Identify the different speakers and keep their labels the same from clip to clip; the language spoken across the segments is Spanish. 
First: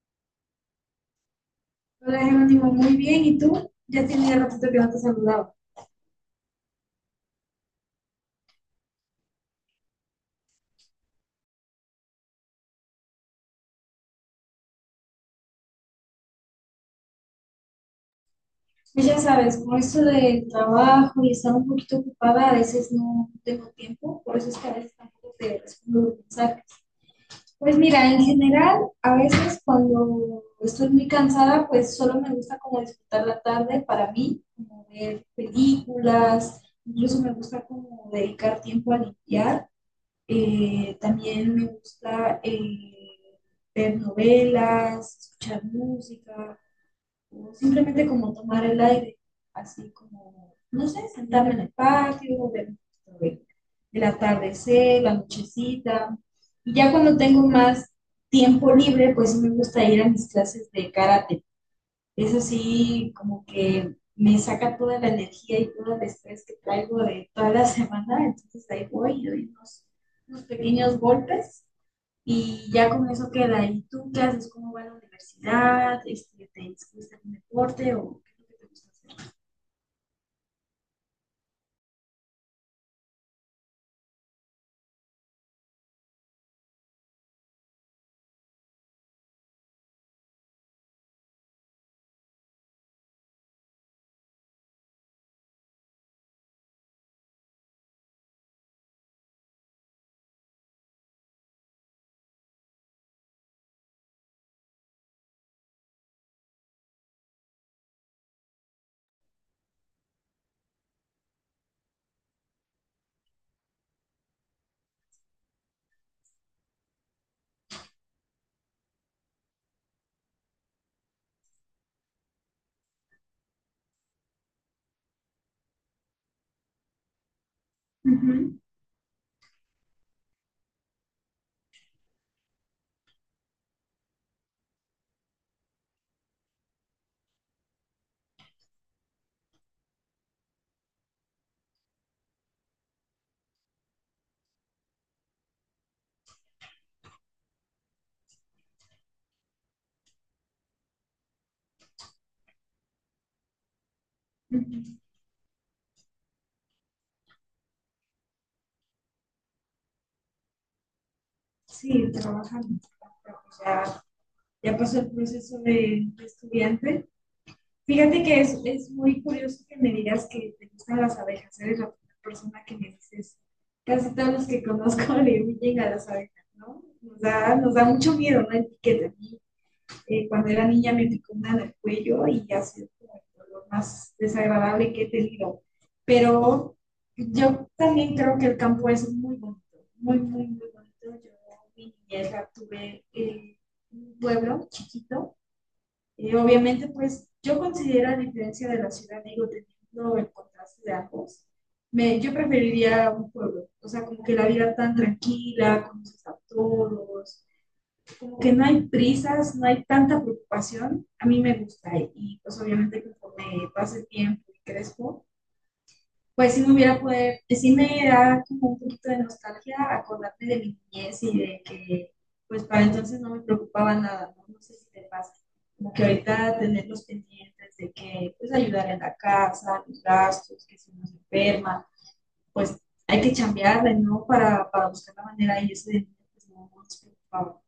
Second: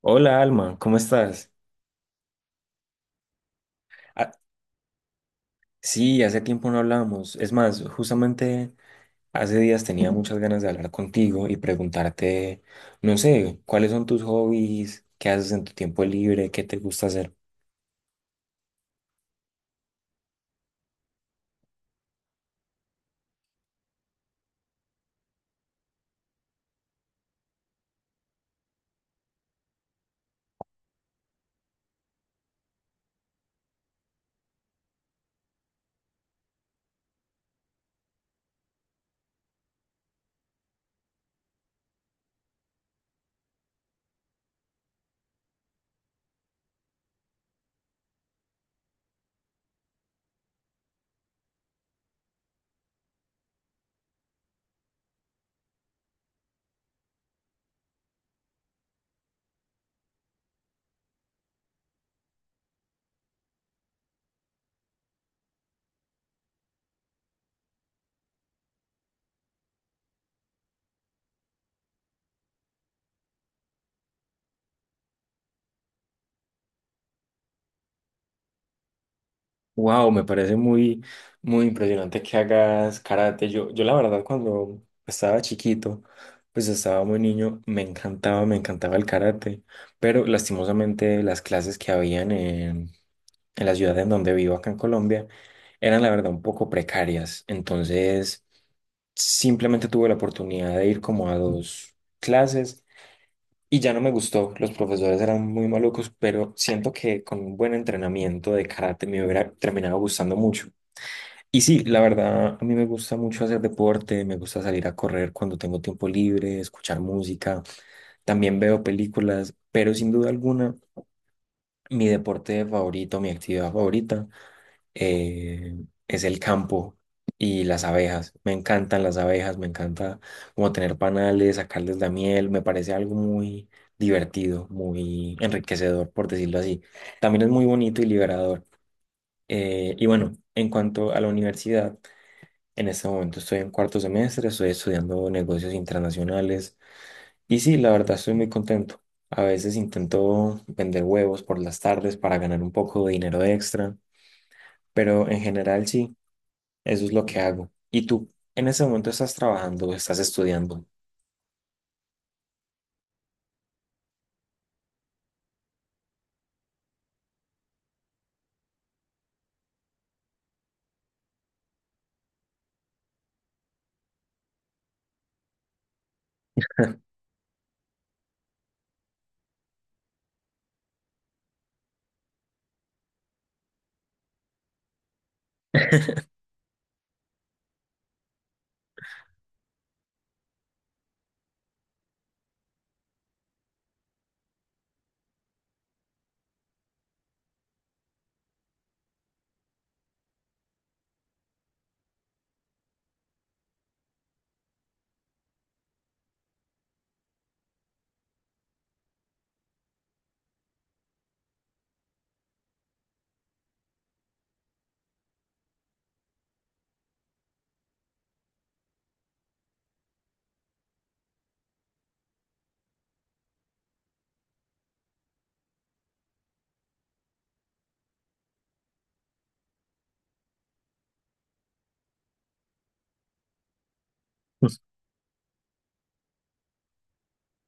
Speaker 1: Hola Alma, ¿cómo estás?
Speaker 2: Hola, Jerónimo, muy bien. ¿Y tú? Ya
Speaker 1: Ah,
Speaker 2: tenía ratito que no te saludaba.
Speaker 1: sí, hace tiempo no hablamos. Es más, justamente hace días tenía muchas ganas de hablar contigo y preguntarte, no sé, ¿cuáles son tus hobbies? ¿Qué haces en tu tiempo libre? ¿Qué te gusta hacer?
Speaker 2: Pues ya sabes, con esto del trabajo y estar un poquito ocupada, a veces no tengo tiempo, por eso es que a veces tampoco te respondo los mensajes. Pues mira, en general, a veces cuando estoy muy cansada, pues solo me gusta como disfrutar la tarde para mí, como ver películas, incluso me gusta como dedicar tiempo a limpiar. También me gusta, ver novelas, escuchar música, o simplemente como tomar el aire, así como, no sé, sentarme en el patio, ver un poquito de- el atardecer, la nochecita. Y ya cuando tengo más tiempo libre, pues sí me gusta ir a mis clases de karate. Eso sí, como que me saca toda la energía y todo el estrés que traigo de toda la semana, entonces ahí voy y doy unos pequeños golpes y ya con eso queda. ¿Y tú qué haces? ¿Cómo va la universidad? Este, ¿te gusta algún deporte o qué es lo que te gusta hacer?
Speaker 1: Wow, me parece muy, muy impresionante que hagas karate. Yo la verdad, cuando estaba chiquito, pues estaba muy niño, me encantaba el karate, pero lastimosamente las clases que habían en la ciudad en donde vivo acá en Colombia, eran la verdad un poco precarias. Entonces, simplemente tuve la oportunidad de ir como a dos clases y ya no me gustó. Los profesores eran muy malucos, pero siento que con un buen entrenamiento de karate me hubiera terminado gustando mucho. Y sí, la verdad, a mí me gusta mucho hacer deporte, me gusta salir a correr cuando tengo tiempo libre, escuchar música, también veo películas, pero sin duda alguna, mi deporte favorito, mi actividad favorita es el campo y las abejas. Me
Speaker 2: Ujú,
Speaker 1: encantan las abejas, me encanta como tener panales, sacarles la miel, me parece algo muy divertido, muy enriquecedor, por decirlo así. También es muy bonito y liberador. Y bueno, en cuanto a la universidad, en este momento estoy en cuarto semestre, estoy estudiando negocios internacionales y sí, la verdad estoy muy contento. A veces intento vender huevos por las tardes para ganar un poco de dinero extra,
Speaker 2: ujú.
Speaker 1: pero en general sí, eso es lo que hago. ¿Y tú en ese momento estás trabajando o estás estudiando?
Speaker 2: Sí, trabajando. Pero pues ya, ya pasó el proceso de estudiante. Fíjate que es muy curioso que me digas que te gustan las abejas. Eres la primera persona que me dices. Casi todos los que conozco le huyen a las abejas, ¿no? Nos da mucho miedo, ¿no? Etiqueta. A mí, cuando era niña me picó una en el cuello y ha sido como el dolor más desagradable que he tenido. Pero yo también creo que el campo es muy bonito, muy, muy, muy bonito. Yo mi niñez la tuve en un pueblo chiquito y obviamente, pues yo considero, a diferencia de la ciudad, digo, teniendo el contraste de ambos, yo preferiría un pueblo, o sea, como que la vida tan tranquila, conoces a todos, como que no hay prisas, no hay tanta preocupación, a mí me gusta y pues obviamente conforme pase el tiempo y crezco, pues si me hubiera poder, pues sí me da como un poquito de nostalgia acordarme de mi niñez y de que pues para entonces no me preocupaba nada, no. No sé si te pasa, como que ahorita tener los pendientes de que pues ayudar en la casa, los gastos, que si uno se enferma, pues hay que chambearle, ¿no?
Speaker 1: Pues,
Speaker 2: Para buscar la manera y eso de niño, pues no, no nos preocupaba.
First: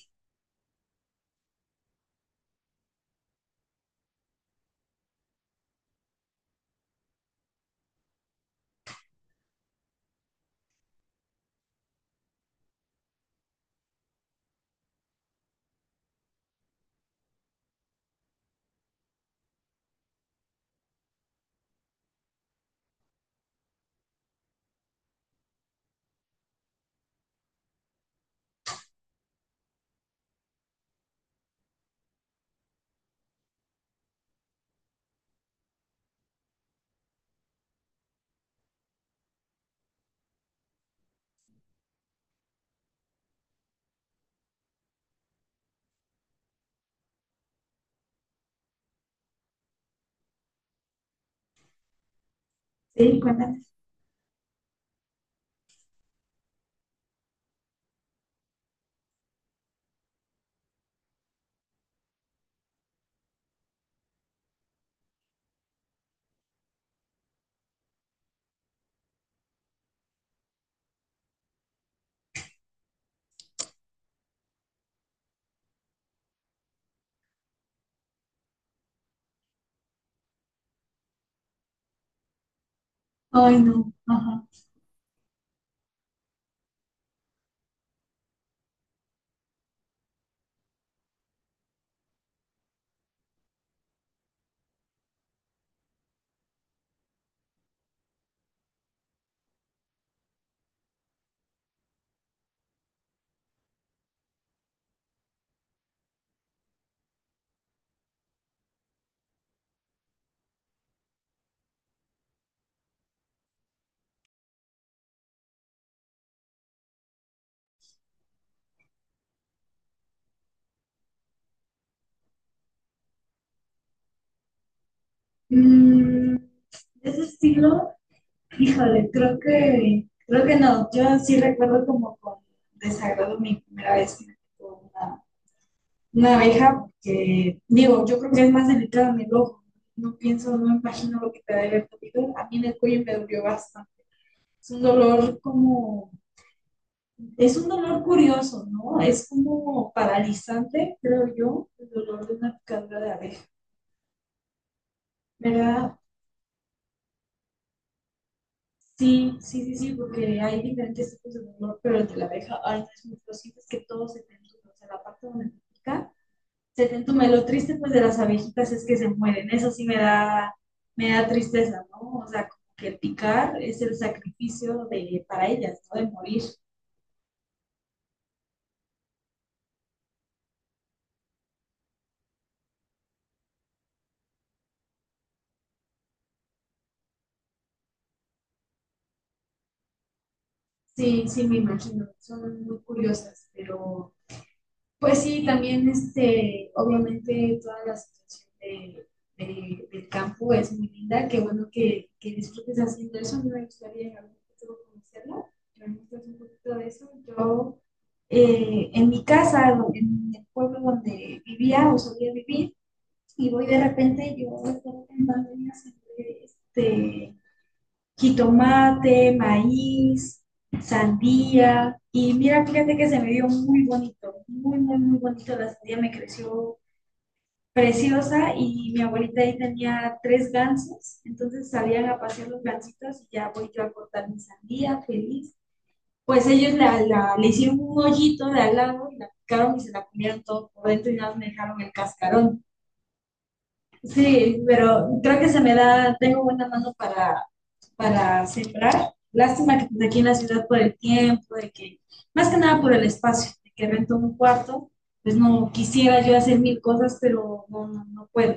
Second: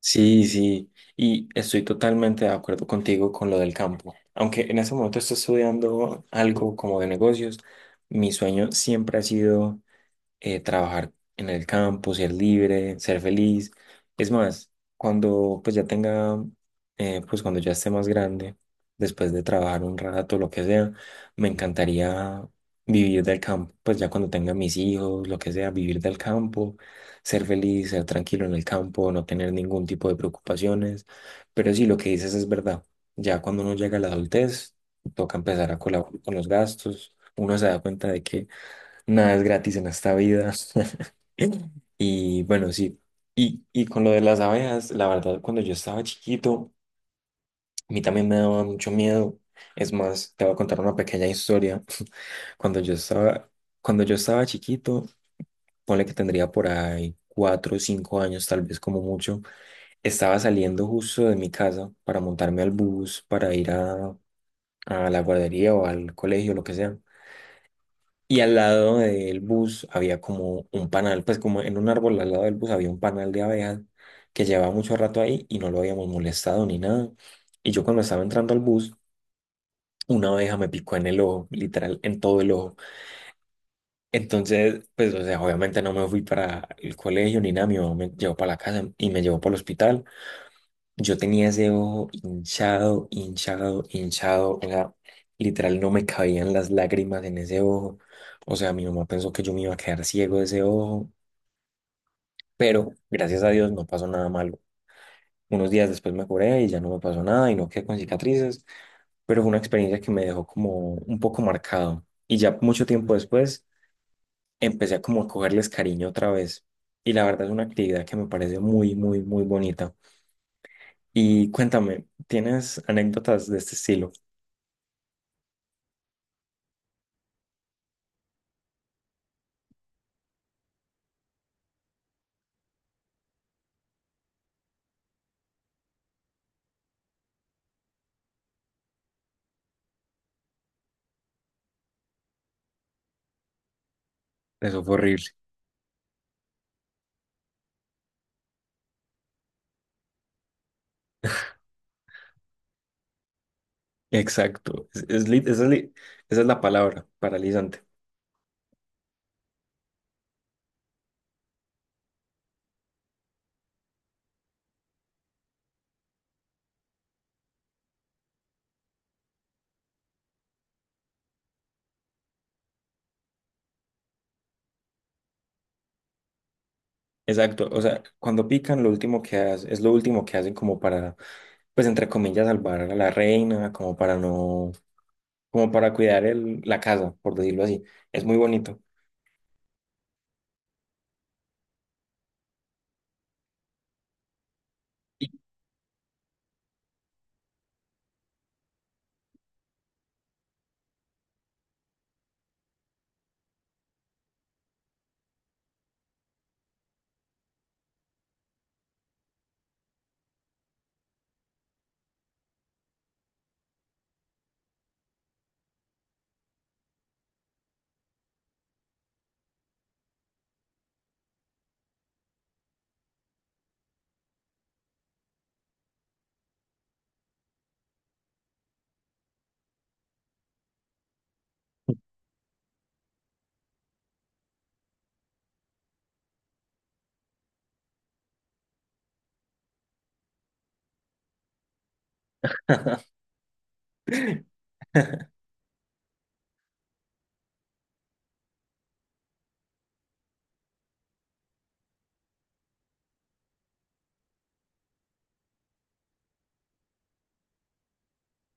Speaker 1: sí, sí, y estoy totalmente de acuerdo contigo con lo del campo. Aunque en ese momento estoy estudiando algo como de negocios, mi sueño siempre ha sido trabajar en el campo, ser libre, ser feliz. Es más, cuando pues ya tenga, pues cuando ya esté más grande, después de trabajar un rato, lo que sea, me encantaría vivir del campo, pues ya cuando tenga mis hijos, lo que sea, vivir del campo, ser feliz, ser tranquilo en el campo, no tener ningún tipo de preocupaciones. Pero sí, lo que dices es verdad. Ya cuando uno llega a la adultez, toca empezar a colaborar con los gastos. Uno se da cuenta de que nada es gratis en esta vida. Y bueno, sí. Y con lo de las abejas, la verdad, cuando yo estaba chiquito, a mí también me daba mucho miedo. Es más, te voy a contar una pequeña historia. Cuando yo
Speaker 2: Sí,
Speaker 1: estaba,
Speaker 2: cuéntame.
Speaker 1: cuando yo estaba chiquito, ponle que tendría por ahí cuatro o cinco años, tal vez como mucho, estaba saliendo justo de mi casa para montarme al bus, para ir a la guardería o al colegio, lo que sea. Y al lado del bus había como un panal, pues como en un árbol al lado del bus había un panal de abejas que llevaba mucho rato ahí y no lo habíamos molestado ni nada. Y yo cuando estaba entrando al bus, una abeja me picó en el ojo, literal, en todo el ojo.
Speaker 2: Ay, no, ajá.
Speaker 1: Entonces, pues, o sea, obviamente no me fui para el colegio ni nada, mi mamá me llevó para la casa y me llevó para el hospital. Yo tenía ese ojo hinchado, hinchado, hinchado. O sea, literal no me cabían las lágrimas en ese ojo. O sea, mi mamá pensó que yo me iba a quedar ciego de ese ojo, pero gracias a Dios no pasó nada malo. Unos días después me curé y ya no me pasó nada y no quedé con cicatrices, pero fue una experiencia que me dejó como un poco marcado. Y ya mucho tiempo después empecé a cogerles cariño otra vez. Y la verdad es una actividad que me parece muy, muy, muy bonita. Y cuéntame, ¿tienes anécdotas de este estilo?
Speaker 2: Mm, de ese estilo. Híjole, creo que no. Yo sí recuerdo como con desagrado mi primera vez que me tocó una abeja, que digo, yo creo que es más delicado en el ojo. No pienso, no me imagino lo que te debe haber dolido. A mí en el cuello me dolió bastante. Es un
Speaker 1: Eso fue horrible.
Speaker 2: dolor como, es un dolor curioso, ¿no? Es como paralizante, creo yo, el dolor de una picadura de abeja.
Speaker 1: Exacto. Es lit-
Speaker 2: Me
Speaker 1: esa, es li-
Speaker 2: da.
Speaker 1: esa es la palabra, paralizante.
Speaker 2: Sí, sí, sí, sí, porque hay diferentes tipos de dolor, pero el de la abeja, ay, no, es muy posible, es que todo se te entume, o sea, la parte donde te pica, se te entume. Lo triste, pues, de las abejitas es que se mueren, eso sí me da tristeza, ¿no? O sea, como que el picar es el sacrificio de, para ellas, ¿no? De morir.
Speaker 1: Exacto. O sea, cuando pican, lo último que hacen, es lo último que hacen como para, pues entre comillas, salvar a la reina, como para no, como para cuidar el, la casa, por decirlo así. Es muy bonito.
Speaker 2: Sí, sí, me imagino, son muy curiosas, pero. Pues sí, también este, obviamente toda la situación de, del campo es muy linda, qué bueno que disfrutes haciendo eso, a mí me gustaría en algún futuro conocerlo, pero me un poquito de eso. Yo, en mi casa, en el pueblo donde vivía o solía vivir, y voy de repente, yo de repente en pandemia siempre, este, jitomate, maíz, sandía. Y mira, fíjate que se me vio muy bonito, muy, muy, muy bonito. La sandía me creció preciosa y mi abuelita ahí tenía tres gansos, entonces salían a pasear los gansitos y ya voy yo a cortar mi sandía feliz. Pues ellos le hicieron un hoyito de al lado y la picaron y se la comieron todo por dentro y nada más me dejaron el cascarón. Sí, pero creo que se me da, tengo buena mano para sembrar. Lástima que pues, aquí en la ciudad por el tiempo, de que, más que nada por el espacio, de que rento un cuarto, pues no quisiera yo hacer mil cosas, pero no, no, no puedo.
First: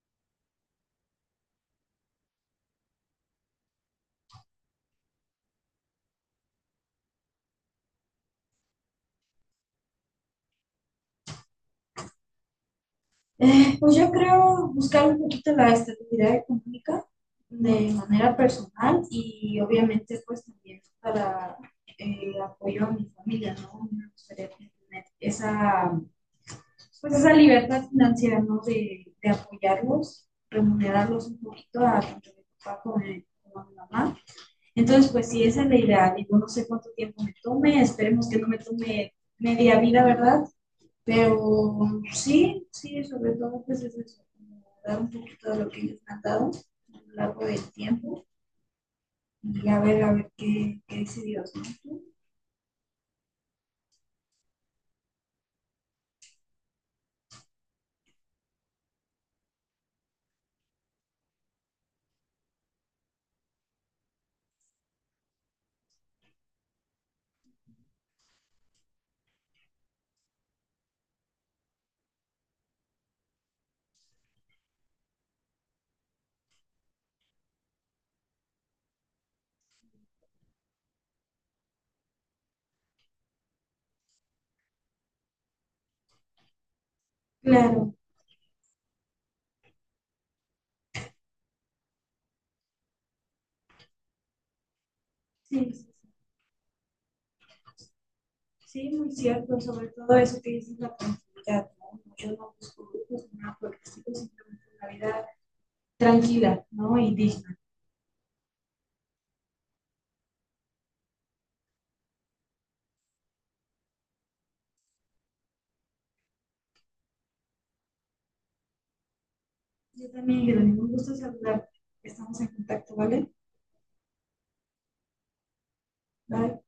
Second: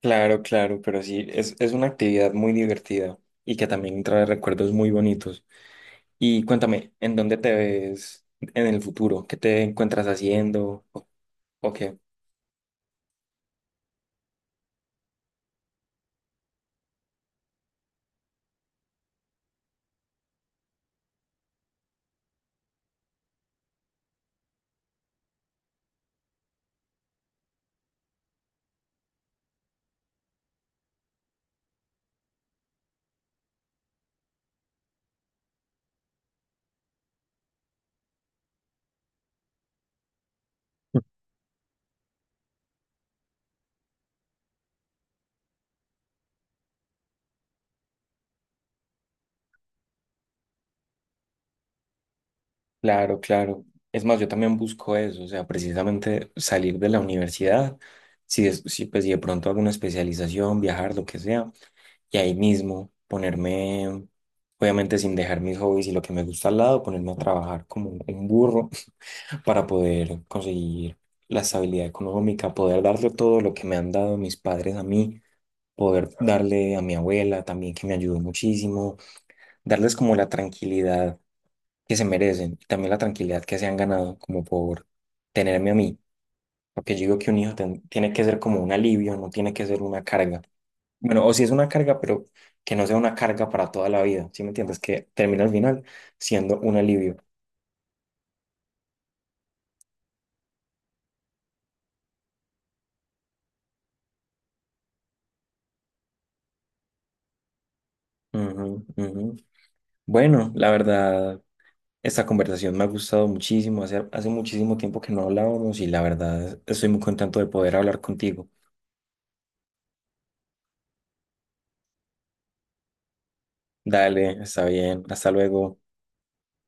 Speaker 1: Claro, claro, pero sí, es una actividad muy divertida y que también trae recuerdos muy bonitos. Y cuéntame, ¿en dónde te ves en el futuro? ¿Qué te encuentras haciendo? O qué?
Speaker 2: Pues yo creo buscar un poquito la estabilidad económica de manera personal y obviamente pues también para el apoyo a mi familia, ¿no? Me gustaría tener esa, pues esa libertad financiera, ¿no? De apoyarlos, remunerarlos un poquito a tanto mi papá como a mi mamá. Entonces, pues sí, esa es la idea. Digo, no sé cuánto tiempo me tome, esperemos que no me tome media vida, ¿verdad? Pero sí, sí, sobre todo, pues es eso, dar un poquito de lo que ellos me han dado a lo largo del tiempo y a ver qué, qué dice Dios, ¿no?
Speaker 1: Claro, claro. Es más, yo también busco eso, o sea, precisamente salir de la universidad, pues, si de pronto hago una especialización, viajar, lo que sea, y ahí mismo ponerme, obviamente sin dejar mis hobbies y lo que me gusta al lado, ponerme a trabajar como un burro para poder conseguir la estabilidad económica, poder darle todo lo que me han dado mis padres a mí, poder darle a mi abuela también, que me ayudó muchísimo, darles como la tranquilidad que se merecen y también la tranquilidad que se han ganado como por tenerme a mí. Porque yo digo que un hijo
Speaker 2: Claro,
Speaker 1: tiene que ser como un alivio, no tiene que ser una carga. Bueno, o si es una carga, pero que no sea una carga para toda la vida, ¿sí me entiendes? Que termine al
Speaker 2: sí,
Speaker 1: final
Speaker 2: sí.
Speaker 1: siendo un alivio.
Speaker 2: Sí, muy cierto, sobre todo eso que dices la tranquilidad, ¿no? Yo no busco grupos nada porque sigo simplemente una vida tranquila, ¿no? Y digna.
Speaker 1: Ujú, ujú. Bueno, la verdad, esta conversación me ha gustado muchísimo. Hace muchísimo tiempo que no hablábamos y la verdad estoy muy contento de poder hablar contigo.
Speaker 2: Yo también, Jerónimo, un gusto saludarte. Estamos en contacto, ¿vale?
Speaker 1: Dale, está bien, hasta luego.
Speaker 2: Bye.